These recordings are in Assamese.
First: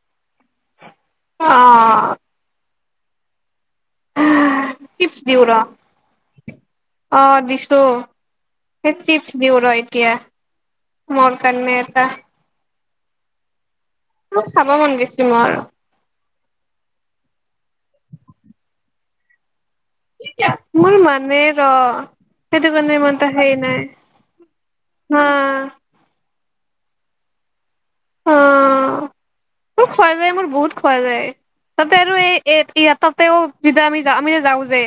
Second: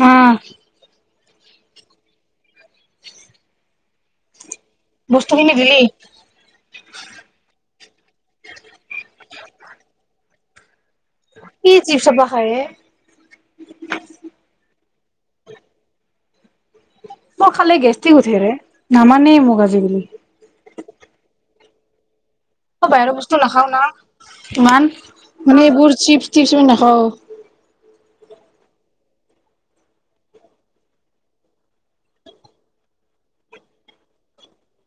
উম। অ'। চিপ্চ বস্তু দিওঁ ৰ' খিনি দিলি অ', দিছো, সেই চিপ্চ দিওঁ ৰ এতিয়া। মোৰ কি কাৰণে এটা চিপ্চখপা খাই এ। মোক চাব মন গেছি মৰ। মই খালে গেষ্টিক উঠে ৰে, নামানেই মোক আজি মোৰ মানে ত'। বাহিৰৰ বস্তু নাখাও না, ইমান হা মানে এইবোৰ চিপ্চ চিপ্চ আমি নাখাওঁ। অ', মোৰ খোৱা যায় মোৰ বহুত খোৱা যায়। তাতে আৰু এই-এই তাতেও যেতিয়া আমি-আমি যাও যে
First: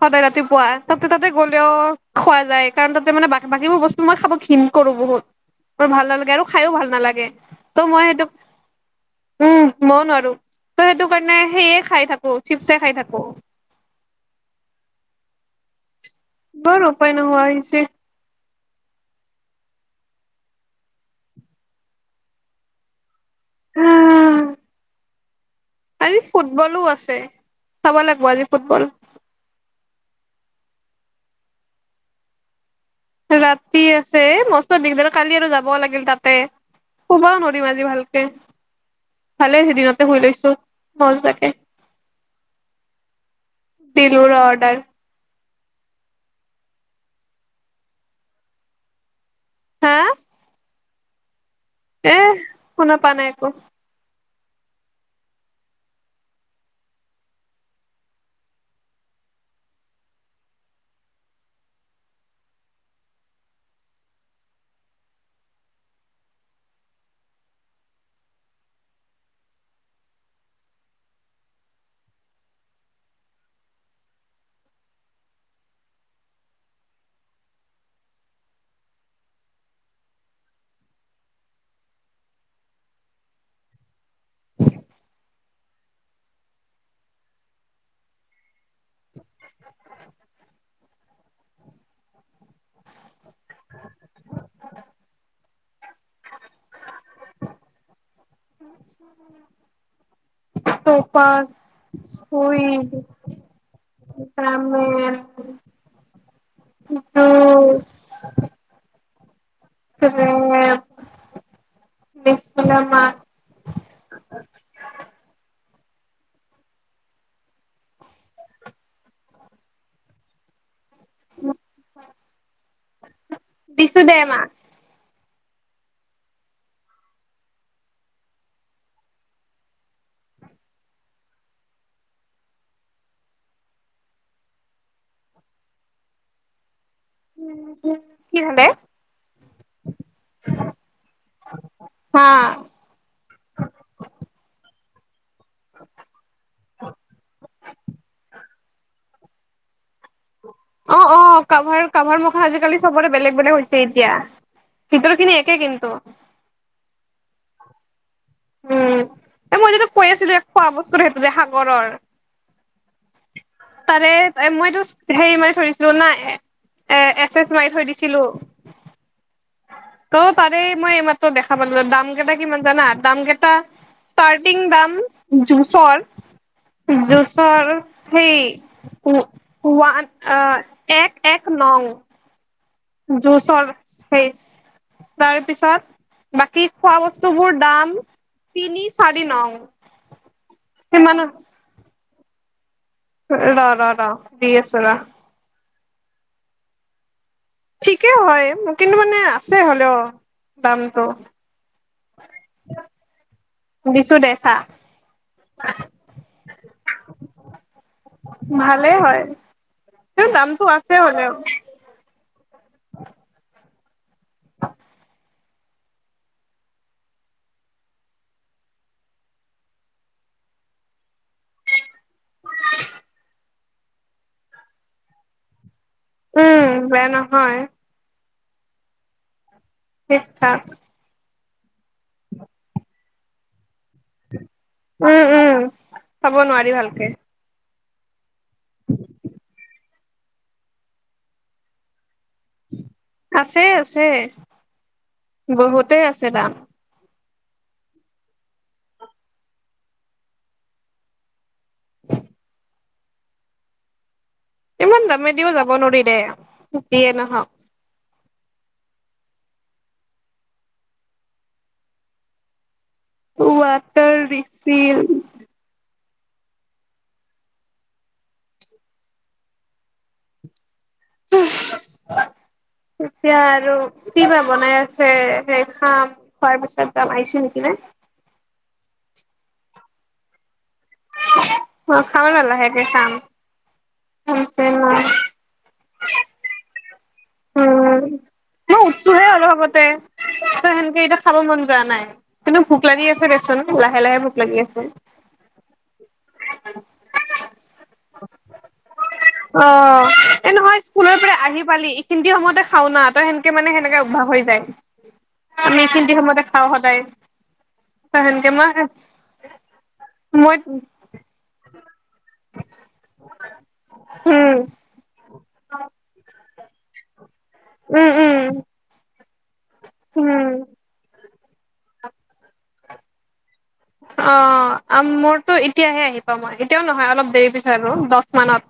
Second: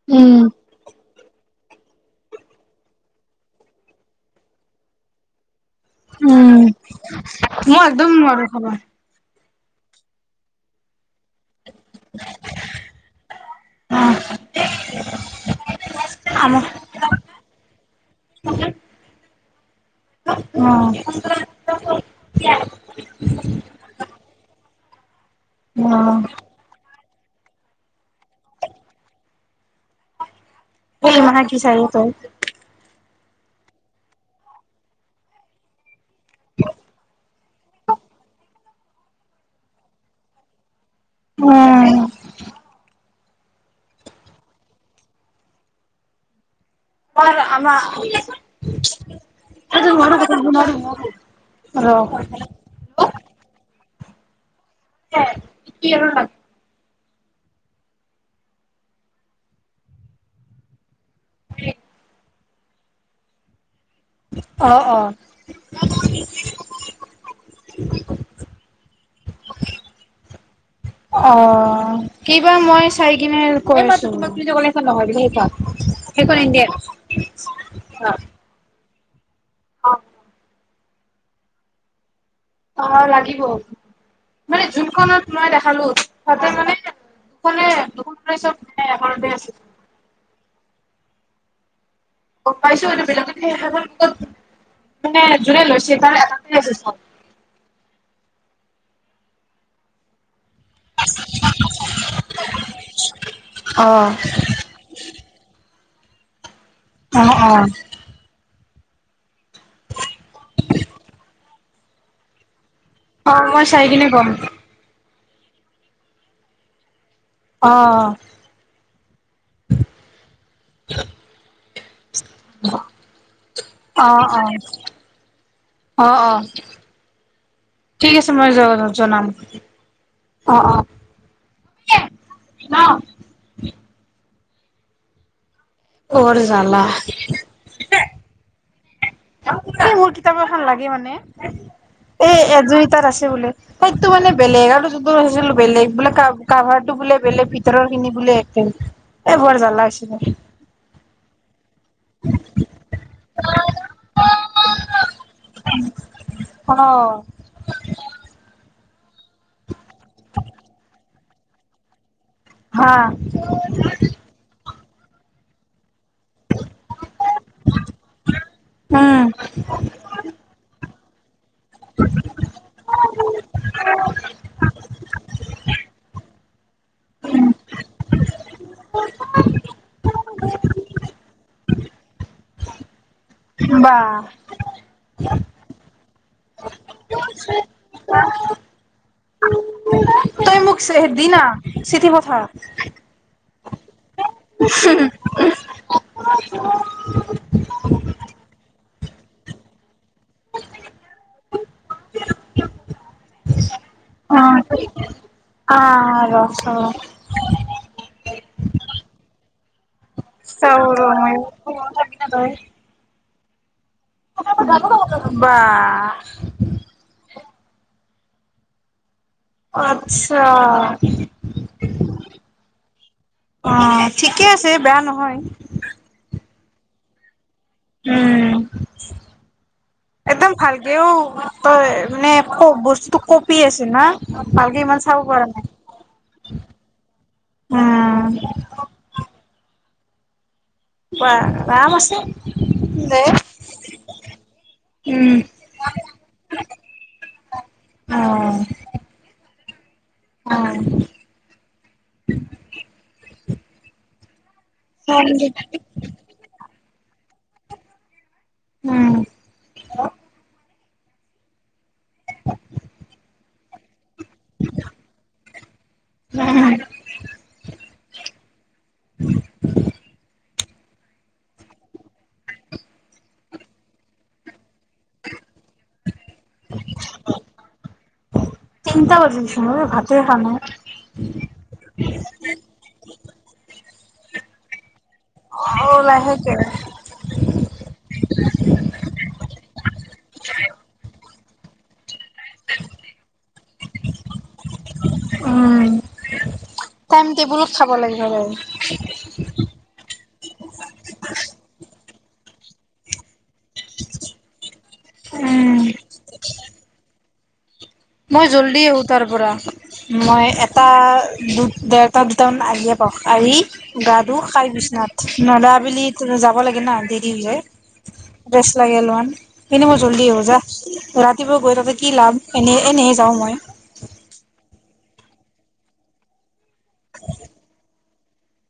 সদায় উম ৰাতিপুৱা। তাতে তাতে গ'লেও খোৱা যায় কাৰণ তাতে মানে বা-বাকীবোৰ বস্তু মই খাব ঘৃণ কৰো বহুত। মোৰ ভাল নালাগে আৰু উম খাইও ভাল নালাগে। মই ত' একদম সেইটো নোৱাৰো খাবা। উম, মইও নোৱাৰো তই সেইটো কাৰণে সেয়ে খাই থাকো, চিপ্চ খাই থাকো। অ আমাৰ তোৰ উপাই নোহোৱা হৈছে। অ'। হুম। আজি অ ফুটবলো আছে, চাব লাগিব আজি ফুটবল। [unintelligible] চাৰি তই। ৰাতি আছে মস্ত দিগদাৰ কালি আৰু যাব লাগিল তাতে। শুবও নোৱাৰিম আজি ভালকে। ভালে দিনতে শুই লৈছোঁ মজাকে। উম দিলো ৰ' অৰ্ডাৰ। আৰু আমা [inaudible] হা হয় এ, শুনা পোৱা নাই। ক কি [inaudible] অ', অ। অ', কিবা মই চাই কিনে কৈ আছোঁ [unintelligible] সেইখন ইণ্ডিয়ান, অ'। অ', লাগিব। মানে যোনখনত মই দেখালো, তাতে মানে ক'লে [unintelligible] এঘৰতে আছে। গম পাইছোঁ এইটো বেলেগতকে [unintelligible] মানে জোনেই লৈছিল তাৰ এটা [unintelligible] হৈছে। তপাচ, স্ক্ৰুৰি, অ'। তামে অ', অ'। জুচ, [inaudible] [inaudible] অ', মই চাই কিনে কম। অ'। দিছো দে অ', মাক অ'। অহ অ'। ঠিক আছে মই য-জনাম অ', অ'। বৰ জালা। কি হ'লে? মোৰ কিতাপ এখন লাগে মানে। হা এ, একযুৰি তাত আছে বোলে, সেইটো মানে বেলেগ আৰু জু [unintelligible] বেলেগ বোলে কা-কাভাৰতো বোলে বেলেগ ভিতৰৰখিনি বোলে একে। এই বৰ জালা হৈছি দে। অ', অ', কাভাৰ কাভাৰ মখা আজিকালি চবৰে বেলেগ বেলেগ হৈছে এতিয়া। ভিতৰৰখিনি একে কিন্তু। অ উম, এ মই যিটো কৈ আছিলোঁ, খোৱা বস্তুৰ সেইটো যে সাগৰৰ। হা। তাৰে মইতো হেৰি মানে ধৰিছিলোঁ নাই। এ, এ, এচেছ মাৰি থৈ দিছিলোঁ। উম ত' তাৰে মই এই মা ত' দে খাব ল দাম কেইটা কিমান জানা? দাম কেইটা, ষ্টাৰ্টিং দাম জুচৰ জুচৰ হেই, ও-ওৱান অ, এক এক নং। জুচৰ বা সেচ তাৰপিছত বাকী খোৱা বস্তুবোৰ দাম, তিনি চাৰি নং। তই মোক চে সিমান দিনা চিঠি ব হা। ৰ' ৰ' ৰ'। দি আছো ৰ [inaudible] উম। ঠিকে হয় কিন্তু মানে আছে হ'লেও। দামটো, দিছোঁ দে অ চা। আ ৰ চাও ভালেই হয়। কিন্তু দামটো আছে চাওঁ ৰ' হ'লেও মইয়ো [inaudible] [inaudible] তই বাহ। আত্ছা। অ' ঠিকে আছে, বেয়া নহয়। উম, বেয়া নহয়। উম ঠিক একদম ঠাক ভালকেও তয়ে মানে খ- বস্তু কপি আছ না? ভালকে ইমান চাব উম পাৰা উম নাই। চাব নোৱাৰি ভালকে উম। কোৱা দাম আছে। দে আছে আছে উম বহুতে আছে দাম। অ'। অ'। [inaudible] হ [inaudible] ইমান দামি দিও যাব নোৱাৰি দে। যিয়ে নহওক। উম। [inaudible] কোৱা? তাৰ ৰিফিল। [unintelligible] এতিয়া আৰু কি বা বনাই আছে? যে সেই খাম খোৱাৰ পিছত আহিছোঁ নেকি নে? তিনটা বাজিল চোন অ' ভাতে খোৱা নাই। অ' খাম আৰু লাহেকে খাম। চক পেইন নাই অহ' লাহেকে উম, মই উঠছোহে অলপ আগতে সেনকে এতিয়া খাব মন যোৱা নাই। কিন্তু ভোক লাগি আছে দেচোন। লাহে লাহে ভোক লাগি আছে উম, টাইম টেবুলত খাব লাগে সদায় এই নহয় স্কুলৰ পৰা আহি পালি খিন্তি সময়তে খাওঁ না তই সেনেকে মানে সেনেকে অভ্যাস হৈ যায়। উম আমি খিন্তি সময়তে খাওঁ সদায়। ত মই সেনকে জল্দি আহোঁ তাৰ পৰা, মই এটা দুটা দেগ [unintelligible] আৰি গাটো উম খাই পছনা নদা বুলি যাব লাগে ন দি কি যে উম উম ৰেষ্ট লাগে অলমান এনে মই জল্দি হ'ব যা উম ৰাতিপুৱা গৈ তাতে কি লাম এনে এনেই যাওঁ মই অ মোৰতো এতিয়াহে আহি পাামগে এতিও নহয় অলপ দেৰি পিছে আৰু দহ মানত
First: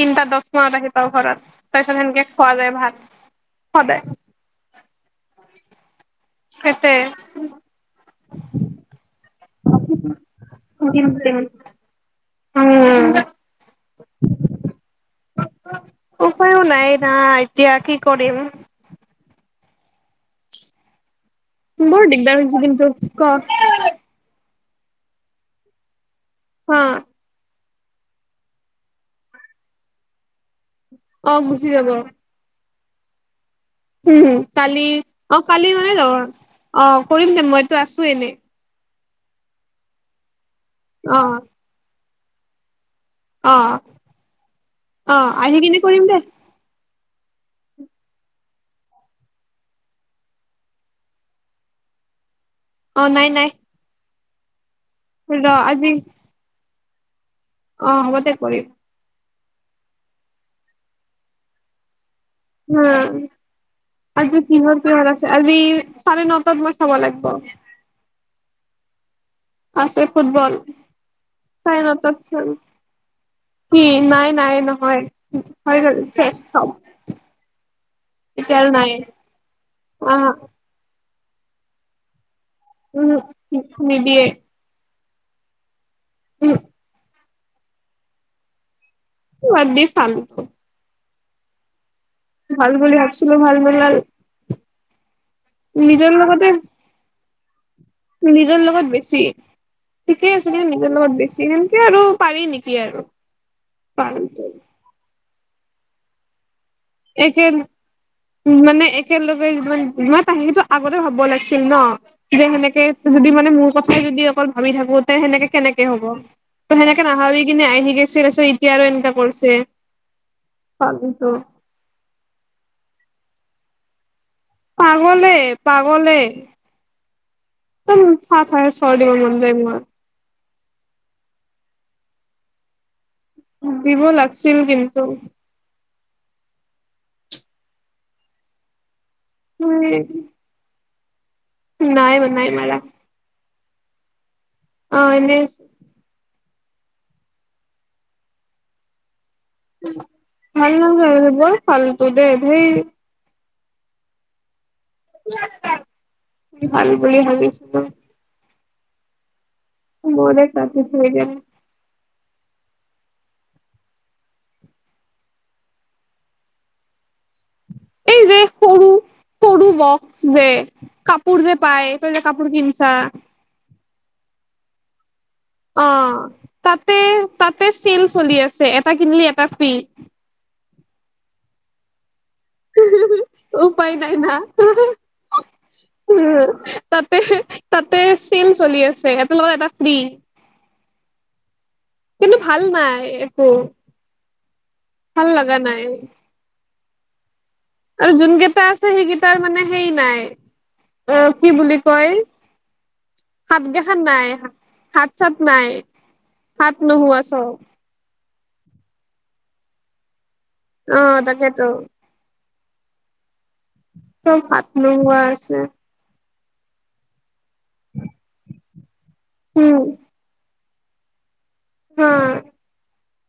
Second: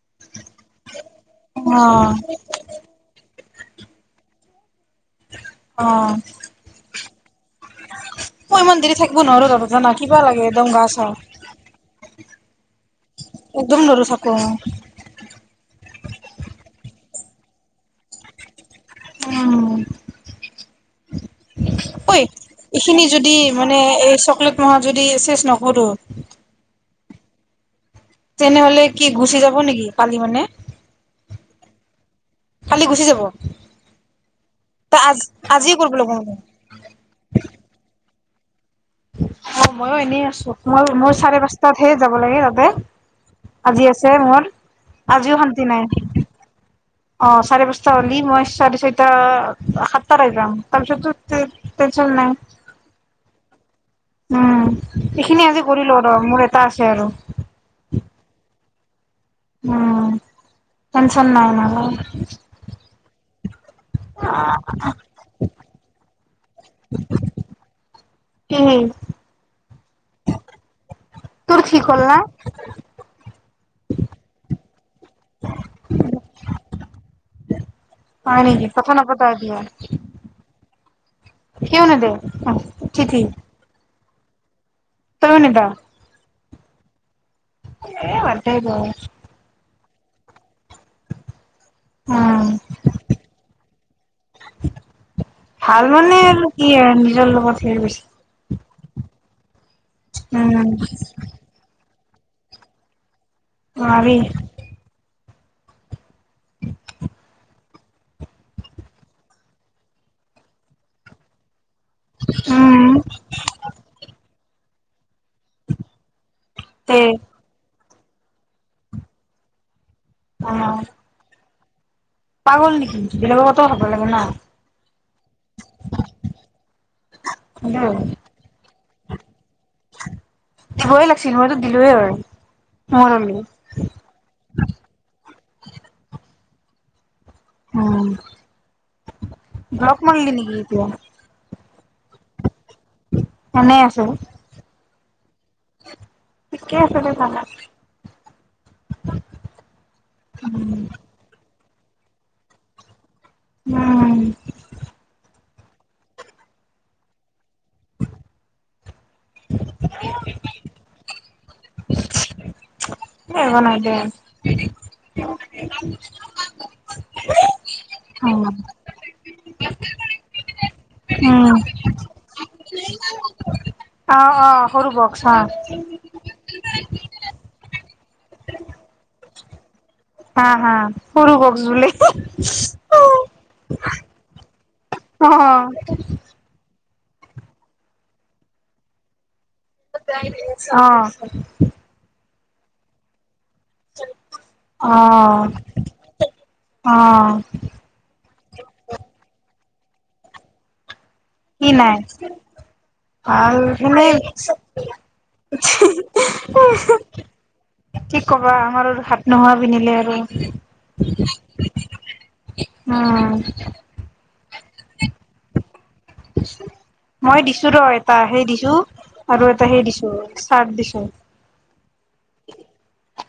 তিনিটা দ মানত আহিব ঘৰত অ তাৰ পিছত সেনেকে খোৱা যায় ভাল সদায় অ সেইটোৱে মই মন্দিৰ থাকিব নোৱাৰো তাতো জানা কিবা লাগে একদম গা চা উম একদম নৰু থাকব অ উপায়ো নাই না এতিয়া কি কৰিম উ বৰ ঐ দিগদাৰ হৈছে কিন্তু এইখিনি ক যদি মানে এই চকলেট অ যদি শেষ নকৰো অ তেনেহলে কি গুচি যাব নেকি কালি মানে অ ম গুচি যাব কালি গুচি যাব উম কালি ত আজ অ কালি আজিয়ে মানে কৰিব ধ লাগিব অ কৰিম দে মইটো আছো এনেই অ মইো এনেই আছো মই মোৰ চাৰে পচটাত সে যাব লাগে তাতে আহ আজি আছে মোৰ আহ আজিও আহি শান্তি পিনি নাই কৰিম দে অ চাৰে পাঁচটা হ'লি মই চাৰে ছয়িটা সাতটাৰে যাম তাৰপিছত টেনচন নাই অ নাই নাই উম এইখিনি আজি কৰিলো ৰ মোৰ এটা আছে খেলো অ হ'বতে কৰিম উম কন চন নাৱনাল উম আজি কিহাৰ কিহাৰ আছে আজি চাৰে নটাত ছাব লাগিব হুহুম আছে ফুটবল তোৰ চাৰে ঠিক হ'ল না। নটাত চাম। কি নাই- নাই নহয়। হৈ গ'ল চেছ চব। হয় এতিয়া নেকি আৰু নাই। কথা নাপাত এতিয়া। এতিয়াও নেদে চিঠি [unintelligible] দিয়ে। তইও নেদ। উম। এ বাদদে এইবোৰ আৰু। [unintelligible] উম ভাল বুলি ভাবছিলো ভাল বুলি, ভাল নিজৰ মানে আৰু লগতে, কি আৰু নিজৰ লগত হেৰি গৈছে নিজৰ লগত বেছি। ঠিকেই আছে, উম কিন্তু নিজৰ লগত বেছি সেনকে আৰু পাৰি নেকি আৰু। নোৱাৰি [unintelligible] একে মানে একেলগে যিমান [unintelligible] সেইটো আগতে ভাবব লাগিছ চিল ন, যে সেনেকে উম যদি মানে মোৰ কথাই যদি অকল ভাবি থাকু তে সেনেকে কেনেকে হ'ব, ত' দে সেনেকে নাভাবি কিনে আহি গৈ চিলে চ', এতিয়া আৰু এনেকা কৰিছে। অ পাগলটো। পাগল নিকি বেলেগৰ [unintelligible] ন। পাগলেই-পাগলেই, একদম না [unintelligible] চৰ দিব মন যায় মোৰ [inaudible] দিবই লাগিছিল, মইতো দিলোৱে হয়। দিব লাগছিল কিন্তু। উম। ব্লক মাৰলি নেকি এতিয়া। নাই ম নাই মাৰা। এনেই আছে। অঁ এনে। ঠিকে আছে দে ভাল [unintelligible] ভাল নালগে আৰু সেইবোৰ। ফালতু দে ধেই। উম। ক'ত যাম। আমি ভাল বুলি ভাবিছিলোঁ। বৌৱেৰক কাটি থৈয় গেল এই ৰহ না দে এই যে উম সৰু সৰু বকছ যে। কাপোৰ যে পায়, তই যে কাপোৰ কিনিছ্ তা অ' - অ' সৰু ব অ'। তাতে- তাতে ছেল চলি আছে। এটা কিনলি এটা ফ্ৰী। হা - হা, সৰু হক বুলি। উপায় নাই না। উম অ'। তাতে- তাতে ছেল চলি আছে। লগত এটা ফ্ৰী অ'। কিন্তু ভাল নাই একো। অ ভাল লাগা নাই। অ'। আৰু যোনকেইটা আছে, সেইকেইটাৰ মানে সেই নাই অ'- কি বুলি কয়, ভাল হাত কেইখান এনে নাই, হাত-চাত নাই, হাত নোহোৱা চব। কি ক'বা আমাৰ আৰু হাত নোহোৱা পিন্ধিলে আৰু। অ' তাকেইেতো। উম। চব হাত নোহোৱা আছে। মই দিছো ৰ এটা সেই দিছোঁ। আৰু এটা উম হেই দিছোঁ। চাৰত দিছোঁ। হা।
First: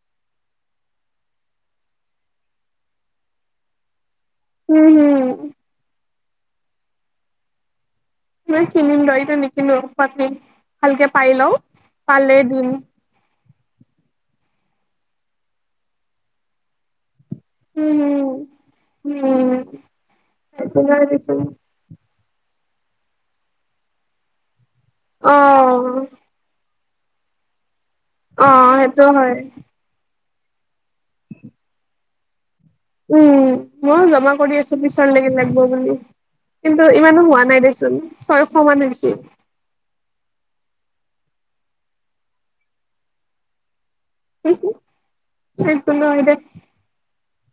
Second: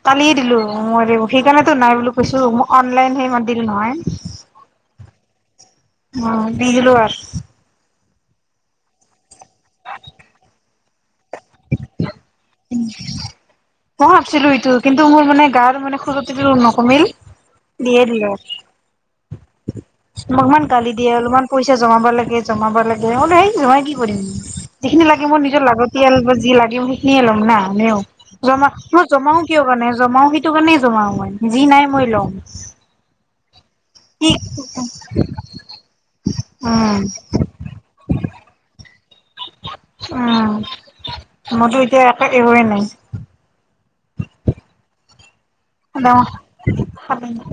কালিয়ে দিলো মই সেইকাৰণেতো নাই বুলি কৈছো মই অনলাইনহে ইমান দিলো নহয়। উম হম। অ' দি দিলোঁ আৰু। মই কিনিম ৰ ইতিয়া নিকিনো পত্নী ভালকে পাই লওঁ। পালে দিম। মই ভাবছিলো এইটো কিন্তু মোৰ মানে গাৰ মানে খূৰতিটো ন কমিল। উম, উম, উম, উম, মোক ইমান গালি দিয়ে অলপমান পইচা জমাব লাগ এ জমাব লাগে [unintelligible] বলে হেই জমাই কি কৰিম? যিখিনি লাগে অ মোৰ নিজৰ লাগতিয়াল বা যি লাগে [unintelligible] ন লম ন নেও অ জমা সেইটো মই হয় জমাও কিয় কাৰণে জমাও সটো কাৰণে জমাও মই যি নাই মই ল'ম। উম মই কি জমা কৰি আছো পিছৰ লকে লাগিব বুলি কিন্তু উম ইমানো হোৱা নাই দেচোন ছয়শ মান হৈছে। উম মইতো এতিয়া এক একোৱেই নাই। কছো [inaudible] নহ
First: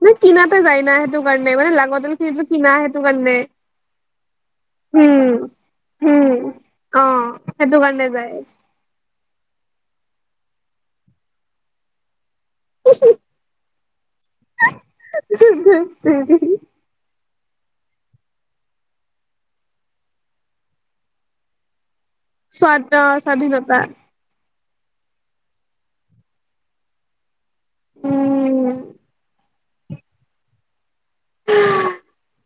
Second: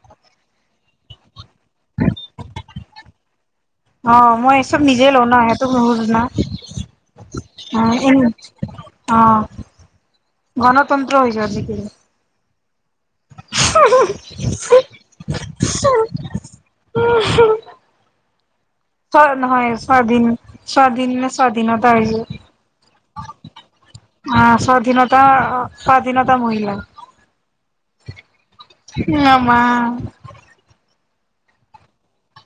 মানে কিনাতে যায় ন সেইটো! ণ মানে লাগতিয়াল কিনা সেইটো কাৰণে অ মই চব হ নিজে লওঁ ন সেইটো নোখোজো না অঁ সেইটো কাৰণে যায়। অ গণতন্ত্ৰ হৈ যজিক হম হম! উম উম হম হম [unintelligible] হয় স্বাধীন স্বাধীন নে স্বাধীনত। স্বাদ স্বাধীনতা। আহ স্বাধীনতা স্বাধীনতা মহিলা উম ন মা [unintelligible]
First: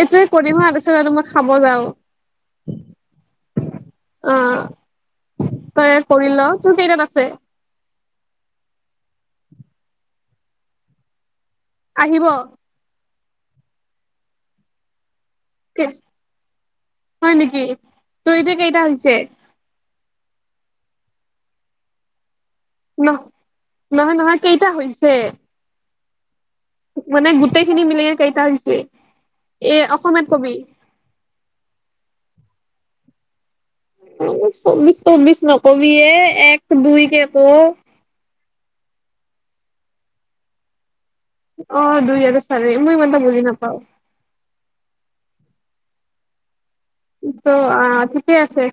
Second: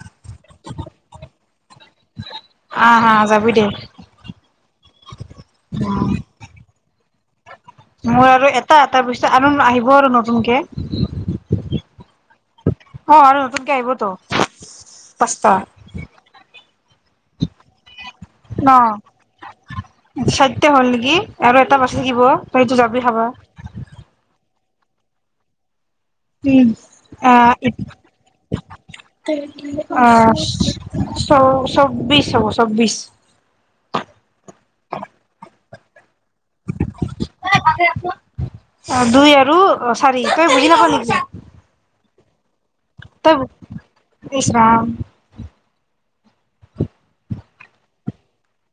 এইটোৱে কৰিম হা তাৰপাছত আৰু মই খাব যাও আহ হা যাবি দে অ তই কৰি ল তোৰ কেইটাত আ ছে মোৰ আৰু এটা এটা পিছে আৰু আহিব আৰু নতুনকে আহিব অ আৰু নতুনকে আহিবতো পাচটা হয় নেকি তই এতিয়া কেইটা হৈছে? চেধ্য হ'ল নেকি আৰু এটা বাচি থাকিব তই তো জাবি ন খাবা নহয় নহয় কেইটা হৈছে। উম, মানে আহ গোটেই খিনি মিলি কেইটা হৈছে এ অসমীয়াত অহ কবি ' চ চৌবিশ হব। চব্বিছ চৌবিছ চৌবিছ নকবি এ এক দুই কে অহ ', ক [unintelligible] দুই আৰু চাৰি তই বহি নখ লাগি অহ ', দুই আৰু চাৰি মই মানত বুজি নাপাওঁ। ইচ ৰাম ত' আহ, ঠিক আছে।